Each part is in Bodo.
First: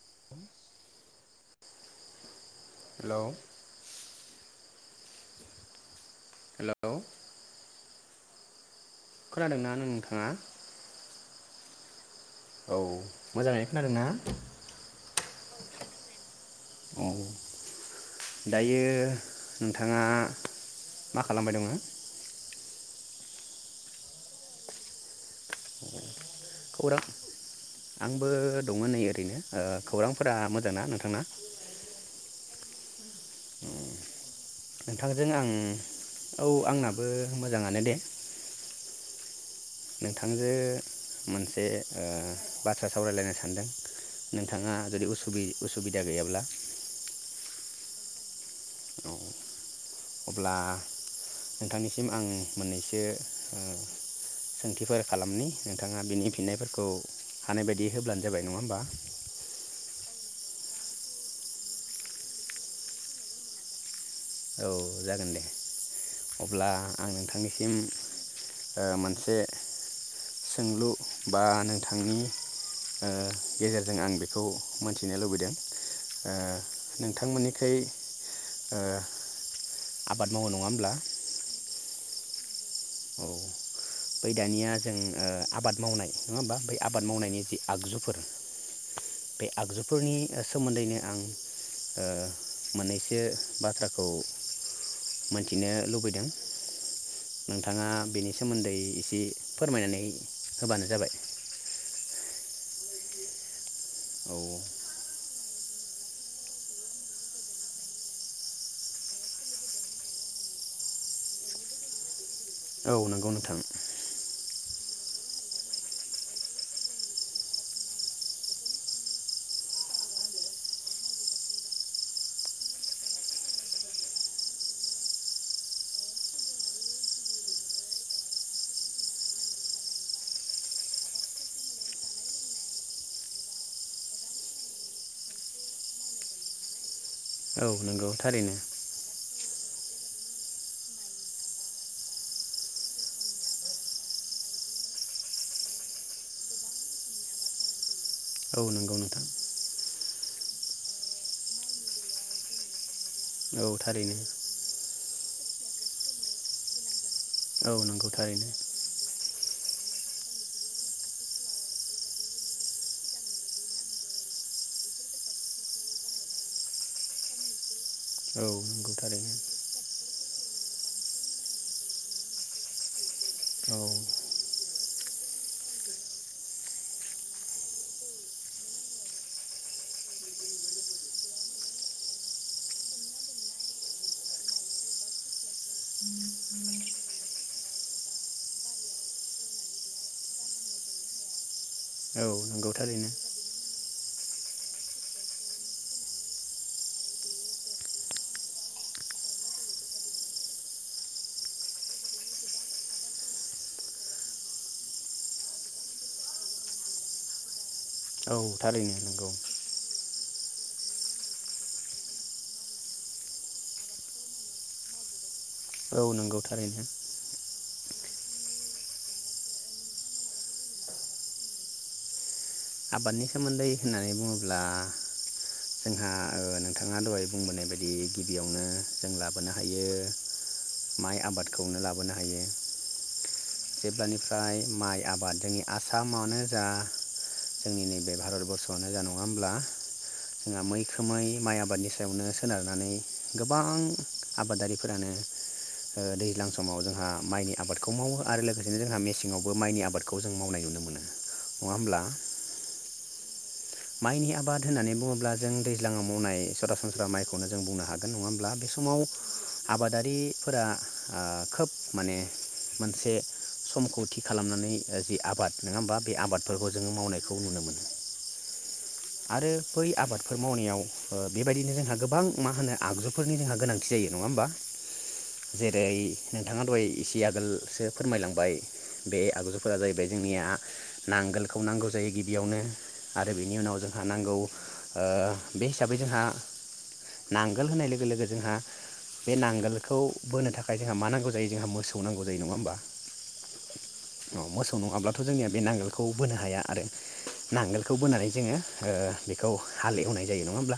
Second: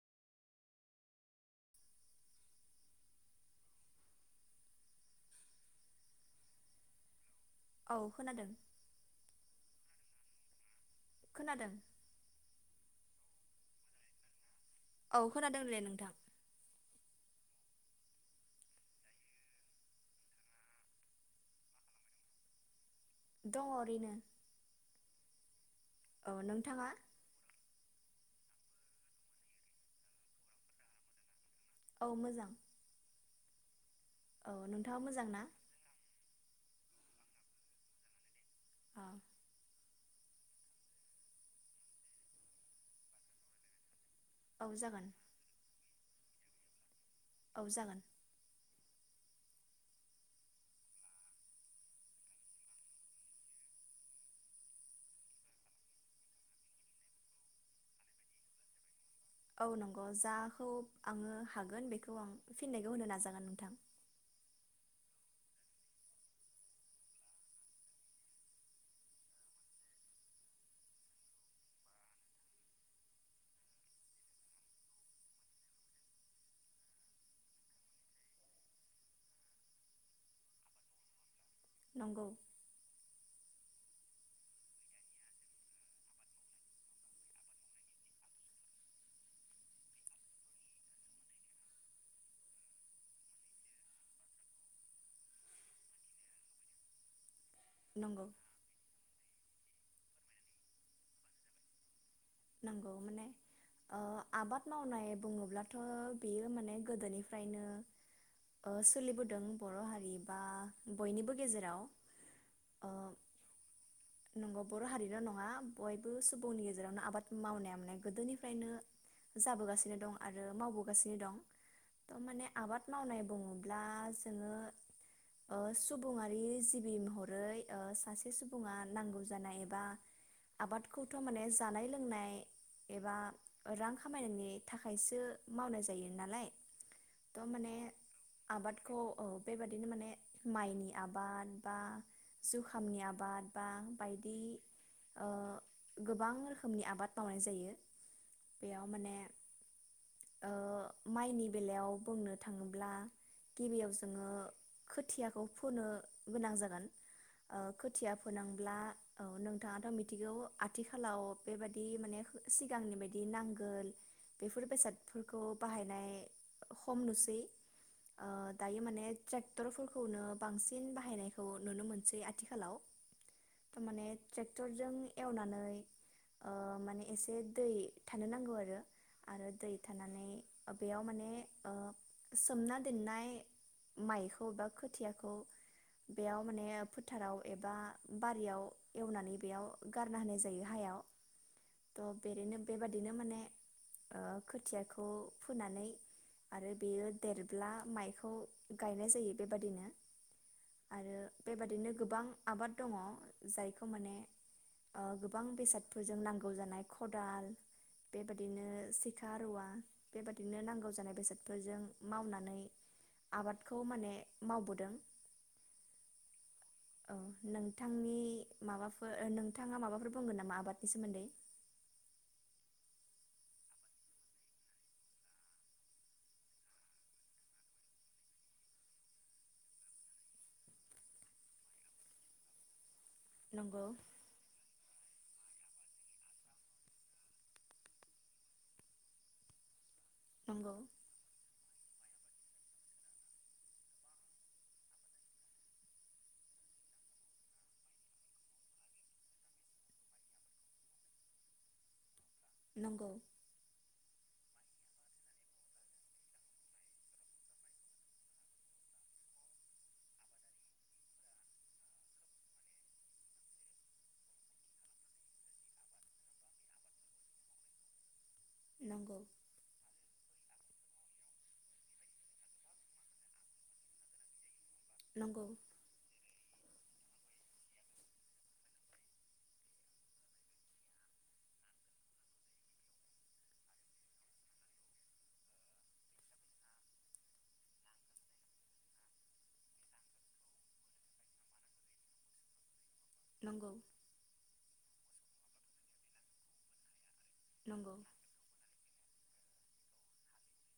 [inaudible] हेल' हेल' औ खोनादों खोनादोंना नोंथाङा खोनादों औ मोजाङै खोनादों ना? औ खोनादों दे नोंथां औ दायो नोंथाङा मा खालामबाय दङो? दङ ओरैनो औ नोंथाङा खौरां आंबो दङ नै ओरैनो खौरांफोरा मोजां ना नोंथांना? औ मोजां उम औ नोंथाङा मोजां नोंथांजों ना आं औ आंनाबो मोजाङानो दे। औ नोंथांजो मोनसे ओ बाथ्रा सावरायलायनो सानदों। औ नोंथाङा जागोन जुदि उसुबि उसुबि सुबिदा गैयाब्ला औ जागोन औ अब्ला नोंथांनिसिम आं मोननैसो ओ सोंथिफोर खालामनि नोंथाङा बिनि फिन्नायफोरखौ हानाय बायदि होब्लानो जाबाय नङा होमबा औ नंगौ जाखौ आङो हागोन बेखौ आं फिननायखौ होनो नाजागोन नोंथां। औ जागोन दे अब्ला आं नोंथांनिसिम ओ मोनसे सोंलु बा नोंथांनि ओ गेजेरजों आं बेखौ मोनथिनो लुबैदों ओ नोंथांमोननिखोय ओ आबाद मावो नङा होमब्ला? नंगौ औ बै दानिया जों ओ आबाद मावनाय नङा होमबा बै आबाद मावनायनि जि आगजुफोर बे आगजुफोरनि सोमोन्दैनो आं ओ मोननैसो बाथ्राखौ मोनथिनो लुबैदों। नोंथाङा नंगौ बेनि सोमोन्दै एसे फोरमायनानै होबानो जाबाय। नंगौ माने ओ औ आबाद मावनाय बुङोब्ला थ' बियो माने गोदोनिफ्रायनो ओ सोलिबोदों बर' हारि बा बयनिबो गेजेराव औ ओ नंगौ नोंथां नंगौ बर' हारिल' नङा बयबो सुबुंनि गेजेरावनो आबाद मावनाया माने गोदोनिफ्रायनो जाबोगासिनो दं आरो मावबोगासिनो दं थ' माने आबाद मावनाय बुङोब्ला जोङो ओ सुबुङारि जिबि महरै सासे सुबुङा नांगौ जानाय एबा आबादखौथ' माने जानाय लों खुंनाय एबा रां खामायनायनि थाखायसो मावनाय जायो नालाय। थ' औ माने नंगौ थारैनो आबादखौ ओ बेबादिनो माने माइनि आबाद बा जुखामनि आबाद बा बायदि ओ गोबां रोखोम रोखोमनि आबाद मावनाय जायो औ बेयाव नंगौ माने नोंथां ओ माइनि बेलायाव बुंनो थाङोब्ला। औ गिबियाव थारैनो जोङो खो खुथियाखौ फुनो गोनां जागोन ओ औ नंगौ खोथिया थारैनो फोनांब्ला औ नों नोंथाङाथ' मिथिगौ आथिखालाव बेबायदि माने सिगांनि बायदि नांगोल बेफोर बेसादफोरखौ बाहायनाय खम नुसै ओ औ दायो नंगौ माने थारैनो ट्रेक्टरफोरखौनो बांसिन बाहायनायखौ नुनो मोनसै आथिखालाव औ थारमाने ट्रेक्टरजों एवनानै ओ माने एसे दै थानो नांगौ आरो आरो दै थानानै बेयाव माने ओ सोमना दोननाय माइखौ एबा खोथियाखौ बेयाव माने फोथाराव एबा बारियाव एवनानै बेयाव गारना होनाय जायो हायाव द' औ बेरैनो नंगौ थारैनो बेबादिनो माने ओ खोथियाखौ फोनानै आरो बेयो देरब्ला माइखौ गायनाय जायो बेबादिनो आरो बेबादिनो गोबां आबाद दङ जायखौ माने ओ गोबां बेसाद फोरजों नांगौ जानाय खदाल औ बेबादिनो थारैनो नंगौ सिखा रुवा बेबादिनो नांगौ जानाय बेसादफोरजों मावनानै आबादखौ माने मावबोदों औ नोंगौ थारैनो औ नोंथांनि माबाफोर नोंथाङा माबाफोर बुंगोन नामा आबाद नि सोमोन्दै आबादनि सोमोन्दै होननानै बुङोब्ला जोंहा ओ नोंथाङा दहाय बुंबोनाय बायदि गिबियावनो जों लाबोनो हायो माइ आबादखौनो लाबोनो हायो नंगौ जेब्लानिफ्राय माइ आबाद जोंनि आसामावनो जा जोंनि नैबे भारत बरर्स'आवनो जानाय नङा होमब्ला जोंहा नंगौ मैखोमै माइ आबादनि सायावनो सोनारनानै गोबां आबादारिफोरानो ओ दैज्लां समाव जोंहा माइनि आबादखौ मावो आरो लोगोसेनो जोंहा मेसेंआवबो माइनि आबादखौ जों मावनाय नुनो मोनो नङा होमब्ला नंगौ माइनि आबाद होननानै बुङोब्ला जों दैज्लाङाव मावनाय सरासनस्रा माइखौनो जों बुंनो हागोन नङा होमब्ला बे समाव आबादारिफोरा ओ खोब माने मोनसे समखौ थि खालामनानै जि आबाद नङा होमबा बे आबादफोरखौ जोङो मावनायखौ नुनो मोनो नंगौ आरो बै आबादफोर मावनायाव ओ बेबायदिनो जोंहा गोबां मा होनो आगजुफोरनि जोंहा गोनांथि जायो नङा होमबा नंगौ जेरै नोंथाङा दहाय इसे आगोलसो फोरमायलांबाय बे आगजुफोरा जाहैबाय जोंनिया नांगोलखौ नांगौ जायो गिबियावनो आरो बेनि उनाव जोंहा नांगौ ओ बे हिसाबै जोंहा नांगोल होनाय लोगो लोगो जोंहा बे नांगोलखौ बोनो थाखाय जोंहा मा नांगौ जायो जोंहा मोसौ नांगौ जायो नङा होमबा नंगौ अ मोसौ नङाब्ला थ' जोंनिया बे नांगोलखौ बोनो हाया आरो नांगोल नंगौ खौ बोनानै जोङो ओ खौ हाल एवनाय जायो नङा होमब्ला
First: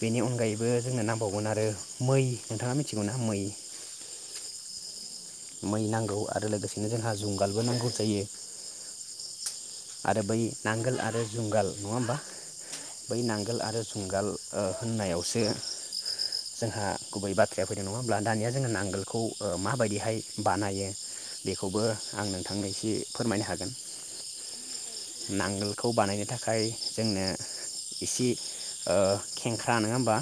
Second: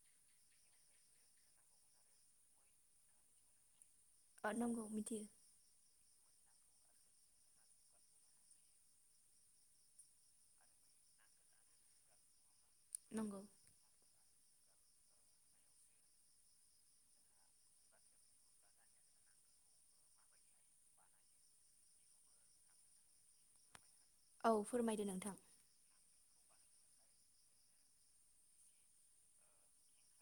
बेनि अनगायैबो जोंनो नांबावगोन आरो मै नोंथाङा मिथिगौ ना मै ओ नोंगौ मिथियो मै नांगौ आरो लोगोसेनो जोंहा जुंगालबो नांगौ जायो आरो बै नांगोल आरो जुंगाल नङा होमबा बै नंगौ नांगोल आरो जुंगाल ओ होननायावसो जोंहा गुबै बाथ्राया फैदों नङा होमब्ला दानिया जोंङो नांगोलखौ ओ माबायदिहाय बानायो बेखौबो आं नोंथांनिसि फोरमायनो हागोन औ फोरमायदो नोंथां नांगोलखौ बानायनो थाखाय जोंनो इसे ओ खेंख्रा नोङा होमबा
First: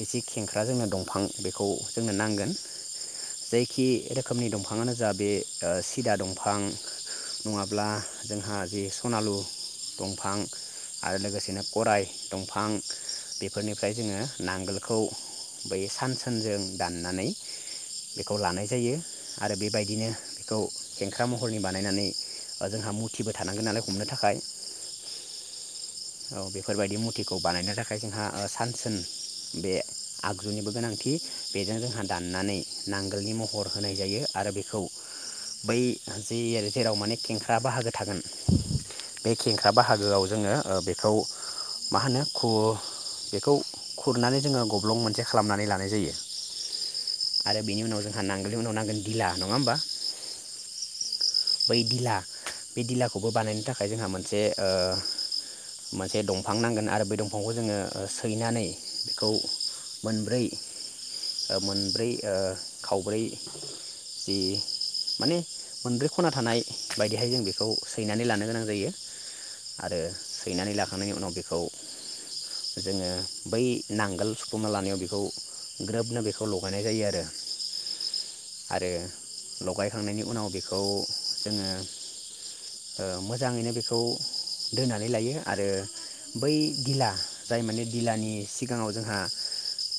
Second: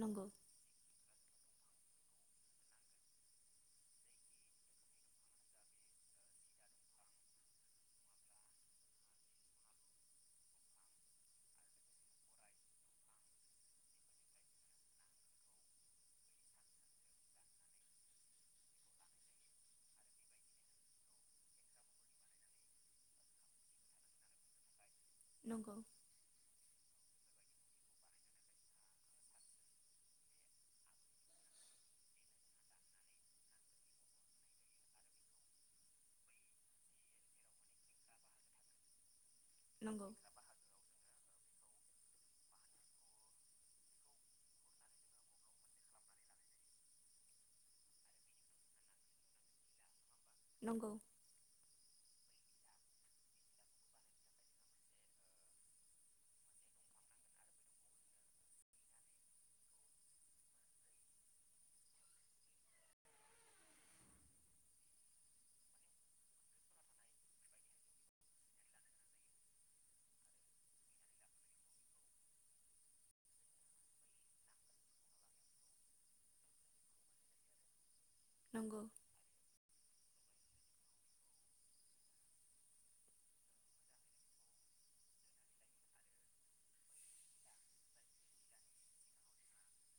एसे नंगौ खेंख्रा जोंनो दंफां बेखौ जोंनो नांगोन जायखि रोखोमनि दंफाङानो जा बे ओ सिदा दंफां नङाब्ला जोंहा जि सनालु दंफां आरो लोगोसेनो गराय दंफां बेफोरनिफ्राय जोङो नांगोलखौ बै सानसोनजों दाननानै बेखौ लानाय जायो आरो बेबायदिनो बेखौ खेंख्रा महरनि बानायनानै जोंहा मु थिबो थानांगोन नालाय हमनो थाखाय [unintelligible] औ बेफोरबायदि मुथिखौ बानायनो थाखाय जोंहा सानसोन बे आगजुनिबो गोनांथि बेजों जोंहा दाननानै नांगोलनि महर होनाय जायो आरो बेखौ बै जे जेराव माने खेंख्रा बाहागो थागोन बे खेंख्रा नंगौ बाहागोआव जोङो ओ बेखौ मा होनो खु बेखौ खुरनानै जोङो गब्लं मोनसे खालामनानै लानाय जायो आरो बेनि उनाव जोंहा नांगोलनि उनाव नांगोन धिला नङा होमबा नंगौ बै दिला बे दिलाखौबो बानायनो थाखाय जोंहा मोनसे ओ मोनसे दंफां नांगोन आरो बै दंफांखौ जोङो सैनानै बेखौ मोनब्रै ओ मोनब्रै ओ खावब्रै जि माने मोनब्रै खना थानाय बायदिहाय जों बेखौ सैनानै लानो गोनां जायो आरो सैनानै लाखांनायनि उनाव बेखौ जोङो बै नांगोल सुखुमा लानायाव बेखौ ग्रोबनो बेखौ लगायनाय जायो आरो नंगौ आरो लगाय थांनायनि उनाव बेखौ खौ जोङो ओ मोजाङैनो बेखौ दोननानै लायो आरो बै दिला जाय माने दिलानि सिगाङाव जोंहा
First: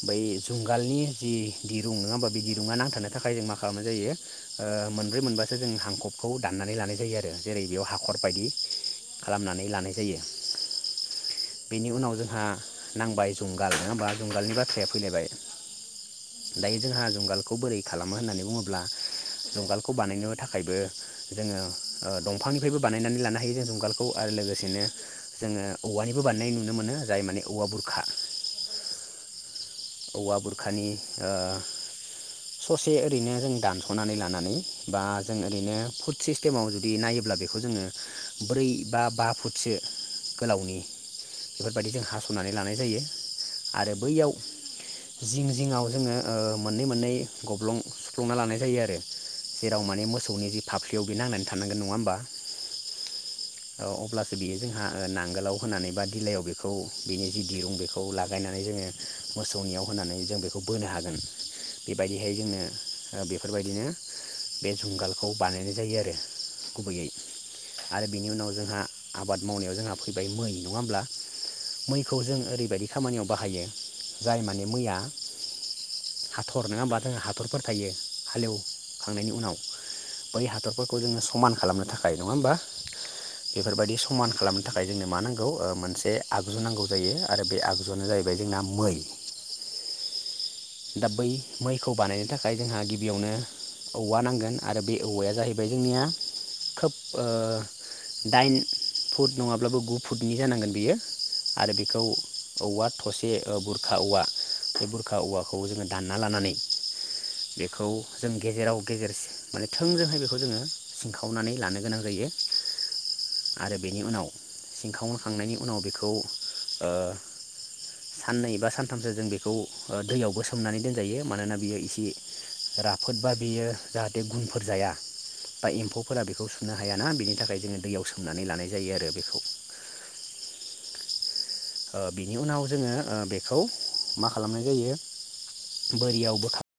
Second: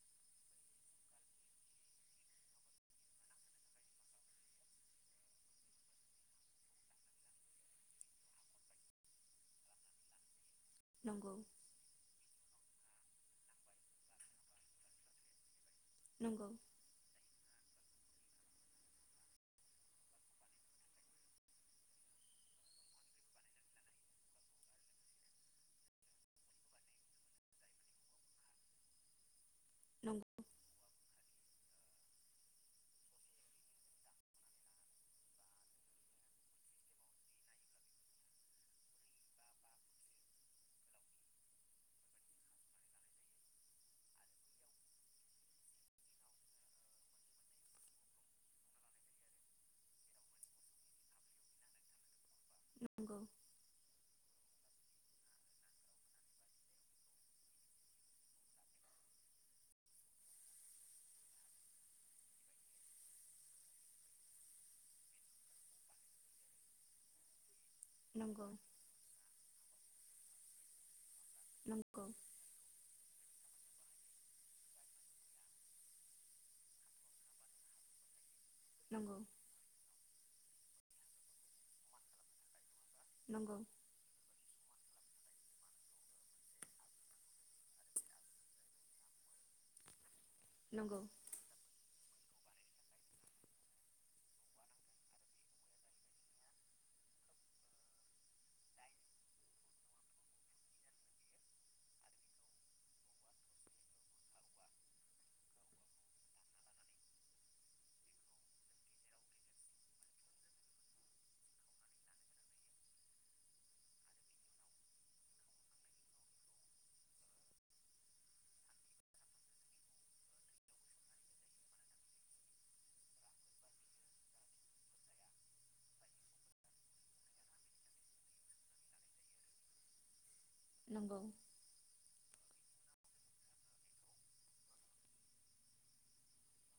बै जुंगालनि जि दिरुं नङा होमबा बे दिरुंङा नांथानो थाखाय जों मा खालामनाय जायो ओ मोनब्रै मोनबा सो जों हांखबखौ दाननानै लानाय जायो आरो जेरै बेयाव हाखर बायदि खालामनानै लानाय जायो नंगौ बेनि उनाव जोंहा नांबाय जुंगाल नङा होमबा जुंगालनि बाथ्राया फैलायबाय नंगौ दायो जोंहा जुंगालखौ बोरै खालामो होननानै बुङोब्ला जुंगालखौ बानायनो थाखायबो जोङो ओ दंफांनिफ्रायबो बानायनानै लानो हायो जों जुंगालखौ आरो लोगोसेनो जोङो औवानिबो बानायनाय नुनो मोनो जाय माने औवा बुरखा नंगौ औवा बुरखानि ओ ससे ओरैनो जों दानस'नानै लानानै बा जों ओरैनो फुट सिस्टेमाव जुदि नायोब्ला बेखौ जोङो ब्रै बा बा फुटसो गोलावनि बेफोरबायदि जों हास'नानै लानाय जायो आरो बैयाव जिं जिङाव जोङो मोननै मोननै गब्लं सुफ्लंना लानाय जायो आरो जेराव माने मोसौनि जि फाफ्लियाव बे नांनानै थानांगोन नङा होमबा नंगौ औ अब्लासो बियो जों ना ओ नांगोलाव होनानै बा दिलायाव बेखौ बिनि जि दिरुं बेखौ लागायनानै जोङो मोसौनियाव होनानै जों बेखौ बोनो हागोन बेबायदिहाय जोंनो ओ बेफोरबायदिनो बे जुंगालखौ बानायनाय जायो आरो गुबैयै आरो बिनि नंगौ उनाव जोंहा आबाद मावनायाव जोंहा फैबाय मै नङा होमब्ला नंगौ मैखौ जों ओरैबायदि खामानियाव बाहायो जाय माने मैया हाथर नङा होमबा जोंहा हाथरफोर थायो हालेवखांनायनि उनाव बै हाथर बेफोरखौ जोङो समान खालामनो थाखाय नङा होमबा बेफोरबायदि समान खालामनो थाखाय जोंनो मा नां गौ मोनसे आगजु नांगौ जायो आरो बे आगजुआनो जायैबाय जोंना मै नंगौ नंगौ दा बै मैखौ बानायनो थाखाय थाखाय जोंहा गिबियावनो औवा नांगोन आरो बे औवाया जाहैबाय जोंनिया खोब दाइन फुट नङाब्लाबो गु फुटनि जानांगोन बेयो आरो बेखौ औवा थसे बुरखा औवा बे बुरखा औवाखौ। खौ जोङो दानना लानानै बेखौ जों गेजेराव गेजेर माने थोंजोंहाय बेखौ जोङो सिनखावनानै लानो गोनां जायो आरो बेनि उनाव सिनखावखांनायनि उनाव बेखौ ओ साननै बा सानथामसो जों बेखौ दैयावबो सोमनानै दोनजायो मानोना बियो एसे राफोद बा बेयो जाहाथे गुनफोर जाया बा एम्फौफोरा बेखौ सुनो हायाना बेनि थाखाय जोङो दैयाव सोमनानै लानाय जायो आरो बेखौ। नंगौ। ओ बिनि उनाव जोङो बेखौ मा खालामनाय जायो बोरियाव बोखार